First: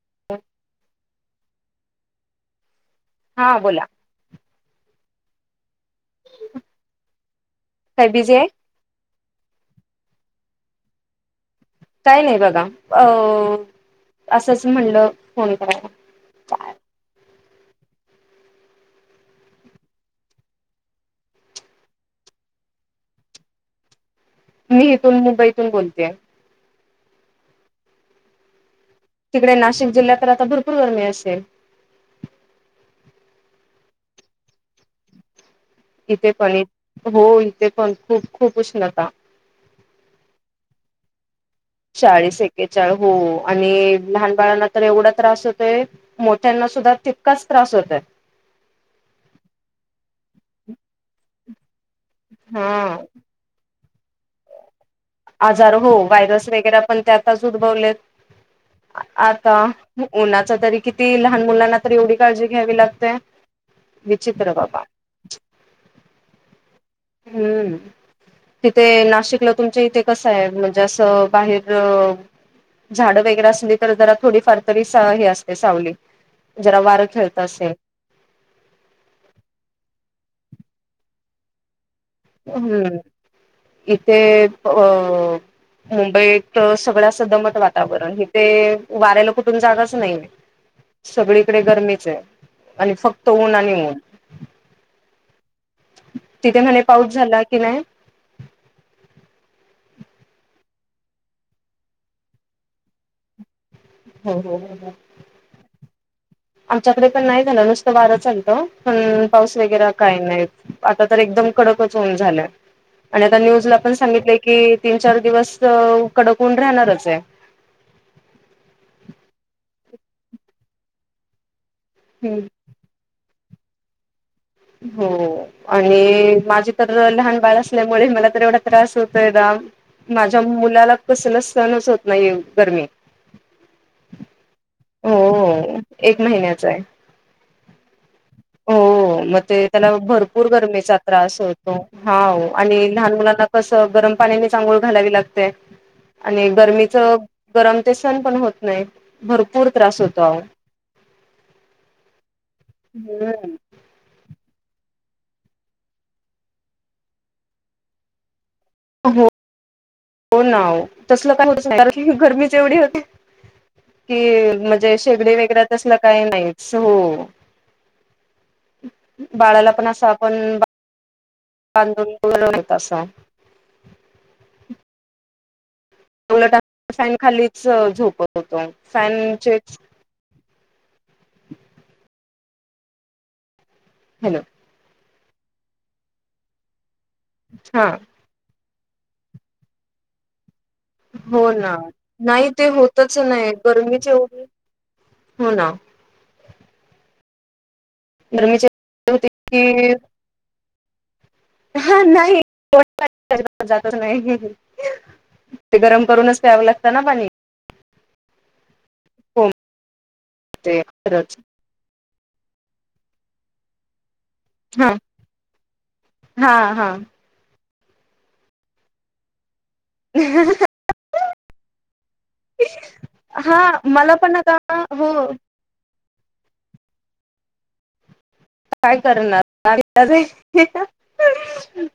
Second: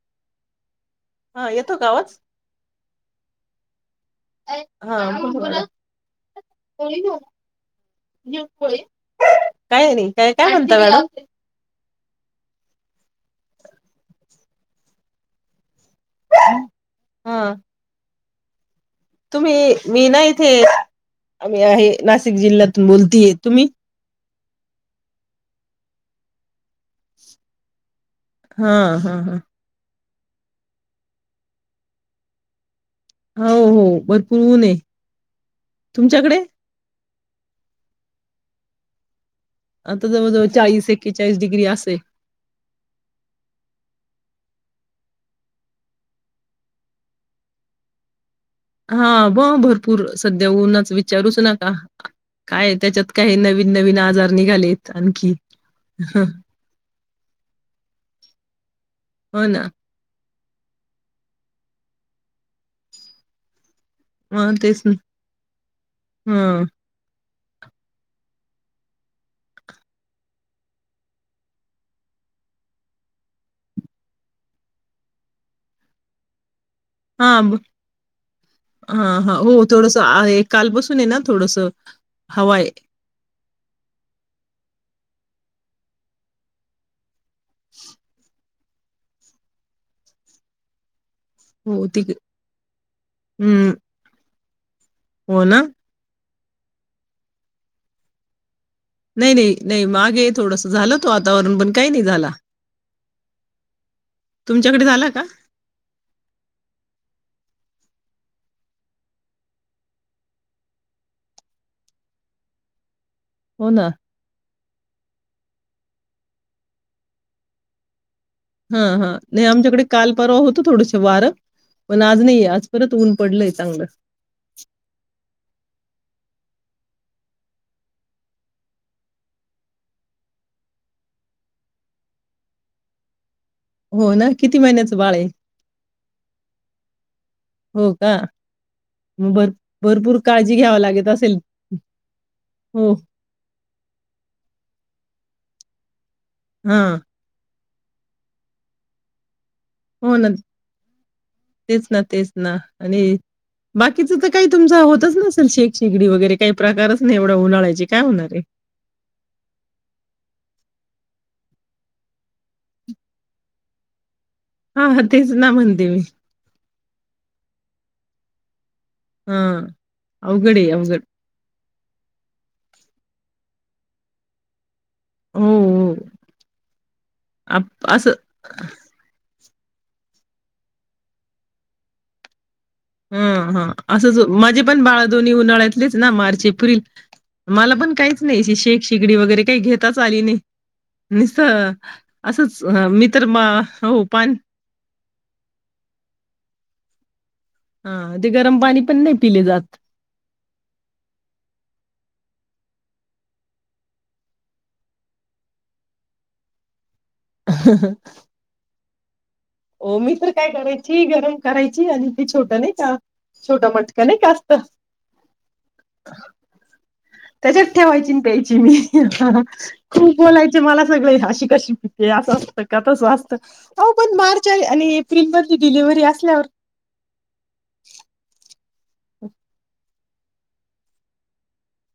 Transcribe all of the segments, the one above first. [inaudible] हा येतो का आवाज? हा, बोला. [unintelligible] पोळी देऊ, काय बिझी देऊ आहे का पोळी? काही आणि काय काय हाणता मॅडम? काही नाही बघा अ असंच म्हणलं फोन करावा. हा. तुम्ही मी ना इथे [unintelligible] हे आहे नाशिक जिल्ह्यातून बोलतीये. तुम्ही? मी इथून मुंबईतून बोलतेय. हा, हा, हा. तिकडे नाशिक जिल्ह्यात तर आता भरपूर गरमी असेल? हो, हो भरपूर ऊन आहे. इथे तुमच्याकडे? पण हे हो इथे पण खूप, खूप उष्णता आता जवळ-जवळ चाळीस एक्केचाळीस डिग्री असेल. चाळीस एक्केचाळ हो आणि लहान बाळांना तर एवढा त्रास होतोय, मोठ्यांना सुद्धा तितकाच त्रास होतोय. हा ब आहं हा काय त्याच्यात काय नवीन नवीन आजार निघाले. आजार हो व्हायरस वेगैरे पण त्यातच उद्भवलेत हो आता ना. उन्हात [unintelligible] तरी किती लहान मुलांना तर एवढी काळजी घ्यावी लागते. हा विचित्र बाबा तेच ना, हा. हम्म, तिथे नाशिकला तुमच्या इथे कस आहे म्हणजे असं बाहेर झाड वेगैरे असली तर जरा थोडीफार तरी हे असते सावली. जरा वारं हा, खेळत असेल हा, हा हो थोडस आहे. काल पासून आहे ना थोडंसं हम्म, इथे अ मुंबईत सगळंच दमट वातावरण इथे वाऱ्याला कुठून जागाच नाही. सगळीकडे हो गरमीच तिक आहे आणि फक्त ऊन हम्म आणि ऊन. हो ना? तिथे म्हणे पाऊस झाला की नाही नाही, नाही, नाही मागे थोडस झालं होत वातावरण, पण काही नाही झाला. तुमच्याकडे हो-हो-हो-हो. झाला का? आमच्याकडे पण नाही झालं नुसतं वारंच आलतं पण पाऊस वगैर काही नाही आता तर एकदम कडकच ऊन झालं आणि आता न्यूज हो ला ना. पण सांगितलय की तीन चार दिवस कडक ऊन राहणारच ये. हा हा नाही आमच्याकडे काल परवा होतो थोडस वारं पण आज नाइये आज परत ऊन पडलंय. [inaudible] हो आणि मा तर लहान बाळ, असल्यामुळे मला तर एवढा त्रास होतोय ना. माझ्या मुलाला कसल सहंनच होत नाही गरमी. हो ना किती, महिन्याच हो बाळ हे एक महिन्याचा आहे. हो हं मग ब ते त्याला भरपूर गरमेचा त्रास होतो हा अहो हो. आणि लहान मुलांना कसं गरम पाण्यानेच आंघोळ घालावी लाग ते, आणि गरमीच. हां. गरम ते सण पण होत नाय भर हो ना तेच ना तेच ना आणि हम्म. बाकीच त ही तुमचा होतच नसेल शेक शेगडी वगैरे काही प्रकारच नाही एवढं उन्हाळ्याची काय होणारे [inaudible] हो ना अहो तसलं काय होत सार गरमीच एवढी होते. कि हां, म्हणजे हां. तेच शेगडी ना वेगैर म्हणते तसल मी. काही नाहीच हो हां. बाळाला पण असं आपण अवघड आहे अवघड. बांदून [unintelligible] अस हो हो! म्हणून आता फॅन खालीच आप असं झोपत होतो फॅनचे हूं हा असंच हॅलो माजे पण बाळ दोनी उन्हाळ्यातलेच ना. March, April. मला हा पण काहीच नाई ही शे शेगडी वगैरे काई घेताच आली नय. हो ना नाही ते मी होतच तर मा नाही हो गरमीचे पान एवढे हो ना हा ते गरम गरमीची पाणी पण नाही होती पिले जात. की [unintelligible] हं हं! हो ओ मी तर काय, ते करायची गरम खरंच करायची आणि हे छोटा नाही का? छोटा मटका नाही का अस? हा हा हा त्याच्यात ठेवायची आणि प्यायची मी खूप हा बोलायचे मला सगळे आशी कशी पिते असं असतं का तसं असतं हा ओहो मला पण मार आता आणि हो एप्रिल मधली दिलीव घरी असल्यावर काय करणार आरे आरे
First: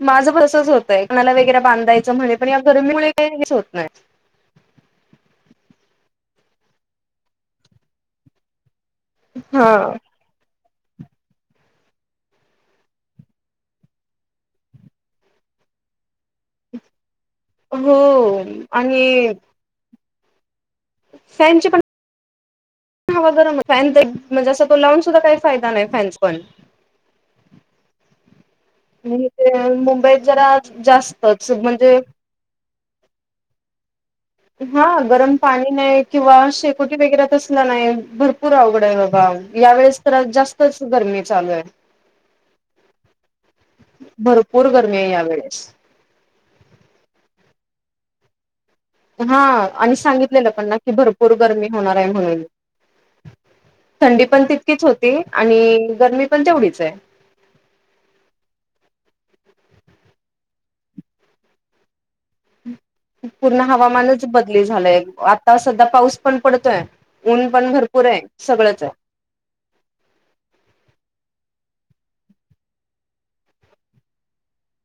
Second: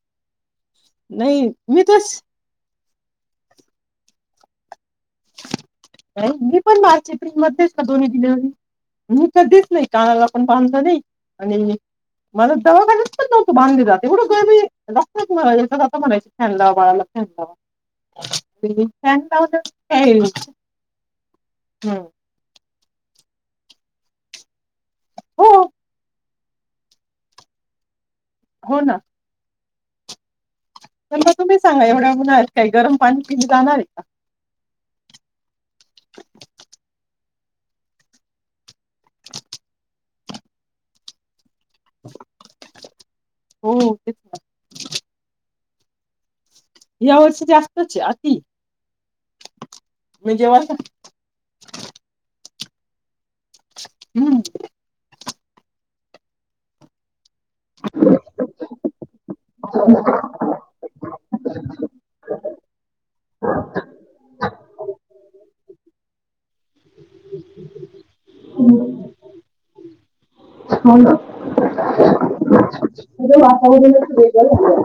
माझ बस तसंच होतय कानाला नाही वगैरे मी तस बांधायचं म्हणे पण या गर्मीमुळे [unintelligible] होत नाय. नाही मी पण मार्च एप्रिल मध्येचना दोन्ही डिलिव्हरी म कधीच हा नाई कानाला पण बांध होनी आणि मला दवाखान्यात पण नव्हत बांधले जात एवढं गरमित म्हणायच फॅन लावा बाळाला फॅन हो लावाफॅन लावा नं [unintelligible] फॅन ची पण हर फॅन म्हणजे अस तो लावून सुद्धा काही हो फायदा नाही फॅनस पण हो ना [unintelligible] मुंबईत जरा तर मग जास्तच तुम्ही सांगा म्हणजे एवढ्या उन्हाळ्यात काही गरम पाणी पिणं जाणार आहे का? हा गरम पाणी नाही किंवा शेकोटी वगैरे नाही भरपूर अवघड आहे बाबा या वेळेस तर जास्तच गरमी चालू आहे हो तेच ना भरपूर गर्मी आहे यावेेळेस यावर्षी जास्तच ये अति हा आणि म्हणजे सांगितलेलं वर्ष पण की भरपूर गरमी होणार आहे म्हणून [unintelligible] थंडी हम्म पण तितकीच होती. आणि गरमी पण तेवढीच ये. [unintelligible] [unintelligible] [unintelligible] पूर्ण हवामानच बदली झालाय आता सध्या पाऊस पण पडतोय ऊन पण भरपूर आहे. सगळंच ए हो ना वातावरण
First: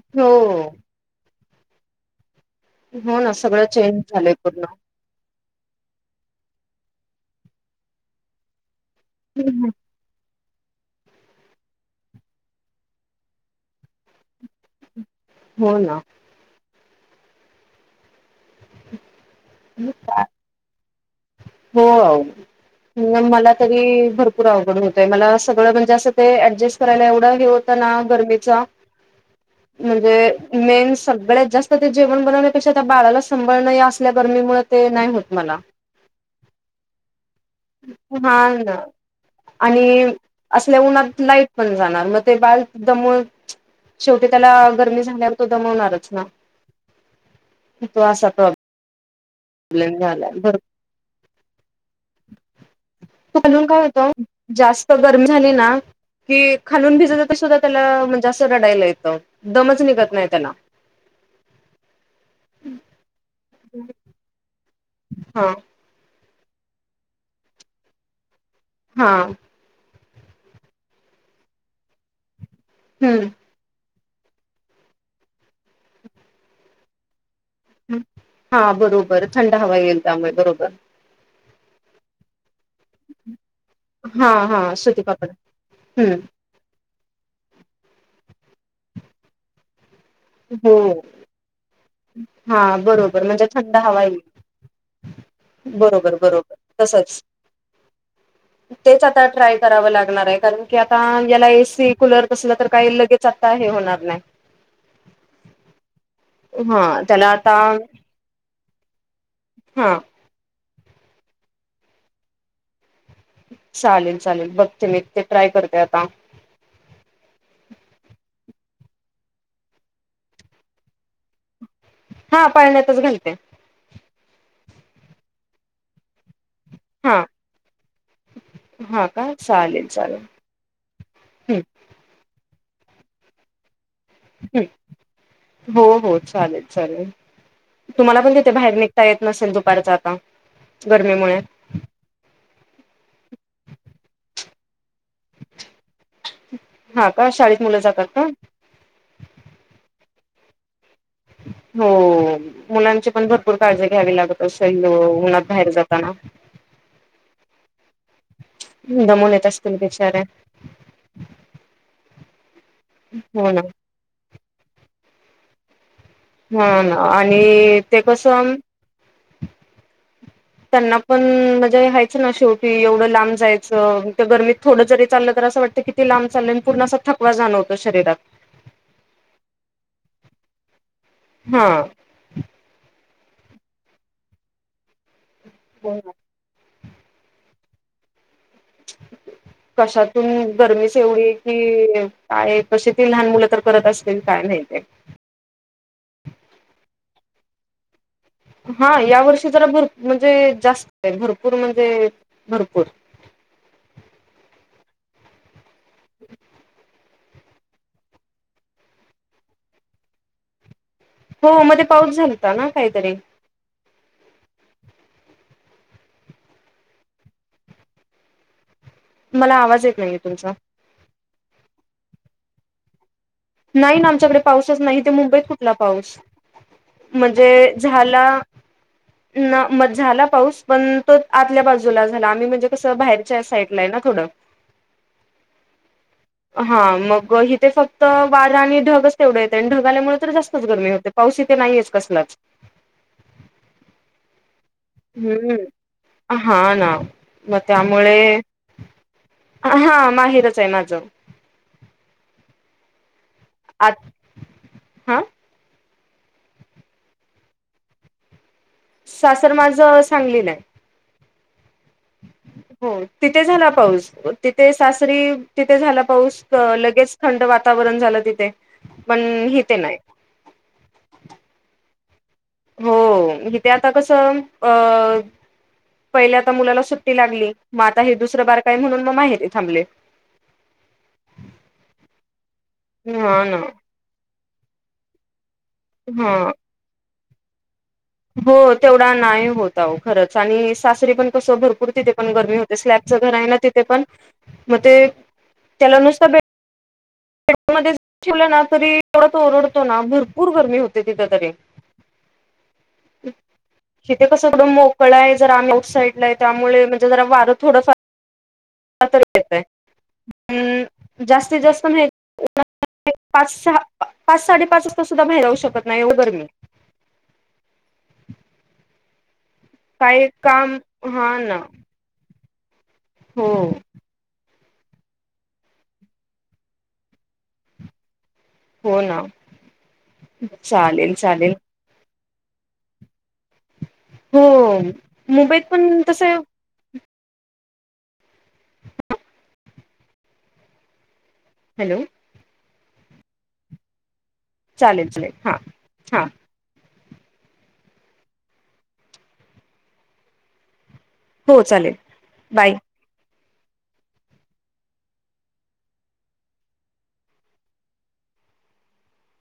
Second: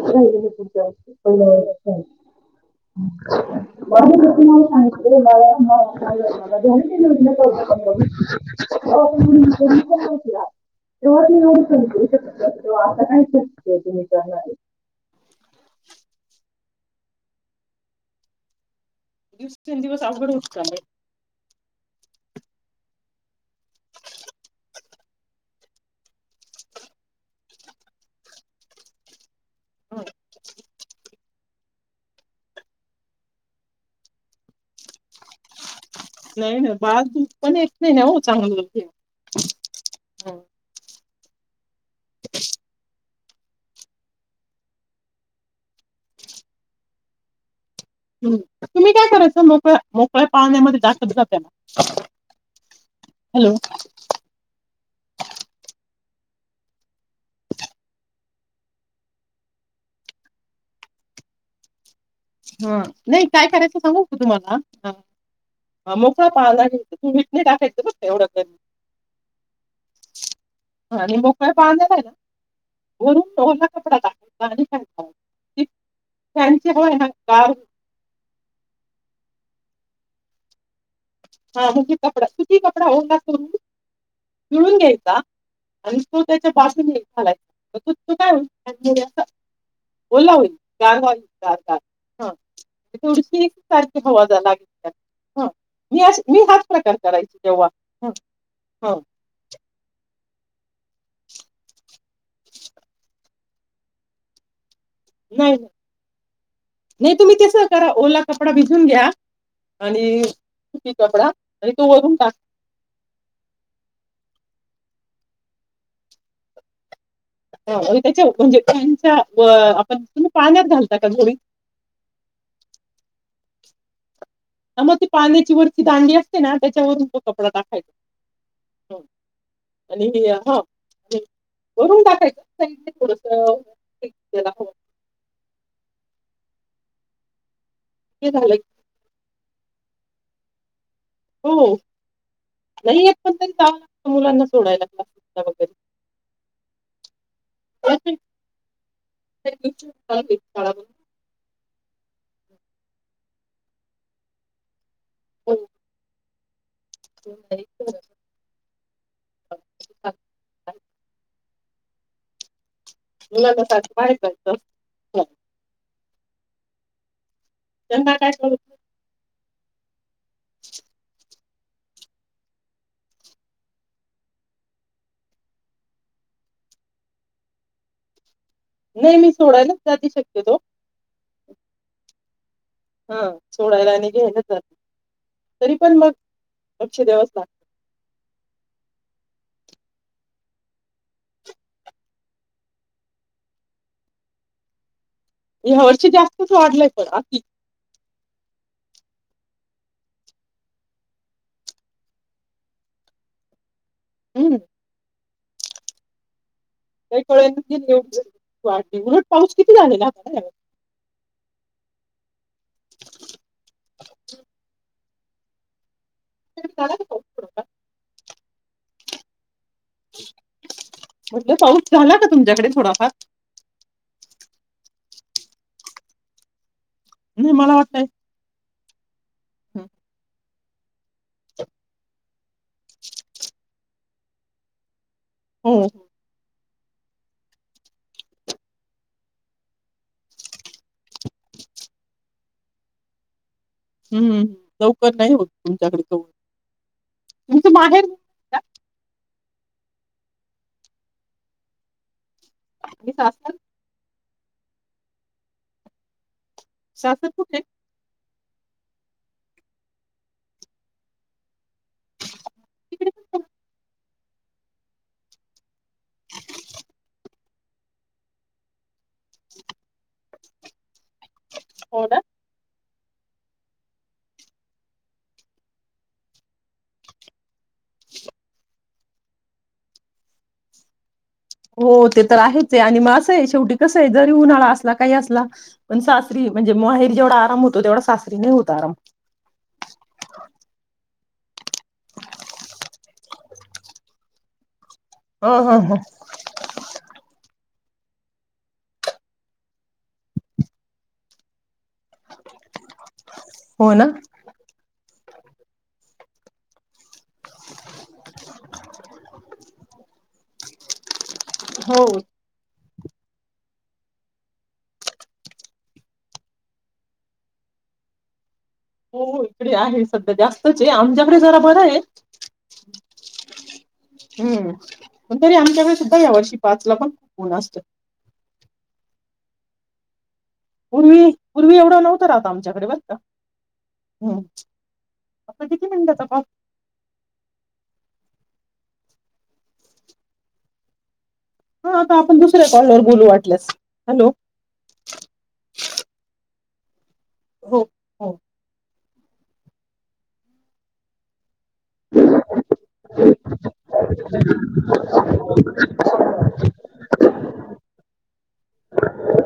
आहे हो वेगळं हो ना झालंय. सगळं चेंज झालंय [unintelligible] [unintelligible] [unintelligible] [unintelligible] पूर्ण [unintelligible] [unintelligible] तो आताच नाय शक्य तुम्ही करणारये हो ना दिवसेंदवस अवघड होत चायलय हो आओ मला तरी भरपूर अवघड होतय मला सगळं म्हणजे असं ते ऍडजस्ट करायला एवढं हे होतं ना गरमीचा म्हणजे मेन्स सगळ्यात जास्त ते जेवण बनवण्यापेक्षा त्या बाळाला सांभाळण या असल्या गरमी ते नाही होत मला नाय नाय बाज दु हा ना आणि असल्या उन्हात लाईट पण जाणार मग ते बाळ दमून शेवटी त्याला गरमी झाल्यावर तो दमवणारच ना हम तुम्ही काय कराच प्लेन झाला त्याला हॅलो वरून काय होत जास्त गरम झाली ना कि खालून भिजत सुद्धा त्याला म्हणजे असं रडायला येतं दमच निघत नाही त्याला हा नाही काय करायचं सांगू का तुम्हाला हा हा म ह पाळणा नाही मीठ नाही टाकायंच बर का एवढं हा ह आणि मोकळ पाळन्याला आहे ना हम्म. वरून टॉवेल चा कपडा टाक त्यांचे होय [inaudible] हा बरोबर थंड हवा येईल त्यामुळे बरोबर हा [unintelligible] कपडा ती कपडा ओला करून हा हा पिळून सुती घ्यायचा कापड आणि हं तो त्याच्या बासून घ्याय [unintelligible] ओला होईल हो गार गार गार गार हा हां बरोबर म्हणजे थोडीशी थंड सारखी येईल हवा जा लागे त्यागेल त्याला हा मी अशी मी बरोबर हाच प्रकार तसंच करायची तेव्हा हा हा तेच आता ट्राय कराव लागणार आहे. कारण की आता याला एसी कुलर बसवल तर काही लगेच आता हे होणार नाही नाही नाही हां नाही त्याला तुम्ही आता तस करा ओला कप [unintelligible] भिझून घ्या. हां आणि सुती कपडा आणि तो वरून टाक चालेल चालेल बघते मी ते ट्राय करते आता त्याच्या म्हणजे त्यां आपण त पाळण्यात घालता का झोळीत हा पाळण्यातच घालते त्यामुळे पाळण्याची वरची दांडी अस ना त्याच्यावरून तो हां कपडा टाकायचा ह हां का चालेल आणि चालेल. ह हं वरून टाकायचं [unintelligible] थोडस ह हो हो चालेल चालेल तुम्हाला ते पण तिथ झालं की बाहेर निघता येत नसेल परत आता गरमीमुळे हो नाही येत पण तरी मुलांना सोडायला वगैरे हा का शाळेत मुलं जातात का? चालते शाळा बंद. हो मुलांची पण भरपूर काळजी घ्यावी लागत असेल त उन्हात हो, बाहेर जाताना हो, नाही घरातच दमून येत असतील असतात. बिचाऱ्या मुलांना सारख बाहेरच [inaudible] हा ना ते ते त्यांना काय कसंनं करू त्यांना पण जेवण व्हायचं ना शेवटी एवढं लांब जायचं इथं गरमीत थोडं जरी चाललं तर असं वाटतं किती लांब चालोय आणि पूर्ण असा थकवा जाणवतो शरीरात नाही मी सोडायलाच जाते शक्यतो हा हा सोडायला आणि घ्यायला जा तरी पण मग उच्छ देवस्थान कशातून गरमीच एवढी कि काय कशी ती लहान मुलं तर करत असतील काय नाही ते ह्या वर्षी जास्तच वाढलंय पण अती हा या वर्षी जरा भ म्हणजे जास्त आहे भरपूर म्हणजे भरपूर [inaudible] [inaudible] का कळेली उलट पाऊस किती झालेला आता ना हो मध्ये पाऊस झालता ना काहीतरी [inaudible] तुमच्या कड झाला का पाऊस थोडासा मला आवाज येत नाहीये तुमचा म्हणजे पाऊस झाला का तुमच्याकडे थोडा फार नाही ना आमच्याकडे पाऊसच नाही ते मुंबईत कुठला पाऊस म्हणजे नाही मला वाटतय झाला ना म झाला पाऊस पण तो आतल्या बाजूला झाला आम्ही म्हणजे कसं बाहेरच्या साईडला आहे ना थोडं. हम्म, हम्म हा मग हिथे फक्त वारा आणि ढगच तेवढं येत आणि ढग आल्यामुळे तर जास्तच गरमी होते पाऊस इथे नाहीेच कसलाच हूं लवकर नाही होत हम्म तुमच्याकडच [unintelligible] हा ना मग तुमच माहेर त्यामुळे हा माहेरच आहे माझं. आणि सासर? आत हा सासर कुठे आहे? सासर माझं सांगलीलाय हो तिकडे पण कव्हर तिथे झाला पाऊस. तिथे सासरी तित झाला पाऊस लगेच थंड वा वातावरण झालं तिथे. पण ह ते नाय. हो ना? हो हिथ आता कसं अं पहिल्या आता मुलाला सुट्टी लागली, मग आता हे दुसरं बारक हाय म्हणून मग माहेरी थांबले. हो ते तर आहेच आहे आणि मग असं हा आहे ना शेवटी कसं आहे जर उन्हाळा असला काही असला पण हा सासरी म्हणजे मोहे जेवढा आराम तेवढा सासरी नाही हो होत आराम तेवढा नाही होत आहो खरच आणि सासरी पण तस भरपूर तिथे पण गर्मी होते. स्लॅपचं घर आहे ना तिथे पण, मग ते हो, हो, हो. खे मध्ये ठेवलं ना तरी थोडा त ओरडतो ना भरपूर गरमी होत तिथ तरी हो ना हिथे कस एढं मोकळ आहे जरा आम्ही आऊट साईडला हाय. त्यामुळे ज जरा वार थोडासा [inaudible] [inaudible] जास्तीत जास्त हो नाही. पाच सहा पाच साडेपाच वाजता सुद्धा बाहेर जाऊ शकत नाही येव गर्मी हो, हो. डे आहे सध्या जास्तचे हा आमच्याकडे ना जरा बरं आहे.. हम्म. हो. हम्म पण तरी आमच्याकडे सुद्धा या वर्षी पाचला पण खूप ऊन असत हो ना चालेल पूर्वी चालेल पूर्वी एवढं नव्ह ती रहा आता आमच्याकडे बास का? हम्म. हो आता मुंबईत किती पण मिनिटाचा तसं आहे कॉल [inaudible] हॅलो हो तो आपण दुस [unintelligible] कॉलवर बोलू वाटलंस, हॅलो. चालेल चालेल हां हां हो, हो. हो चालेल बाय [unintelligible]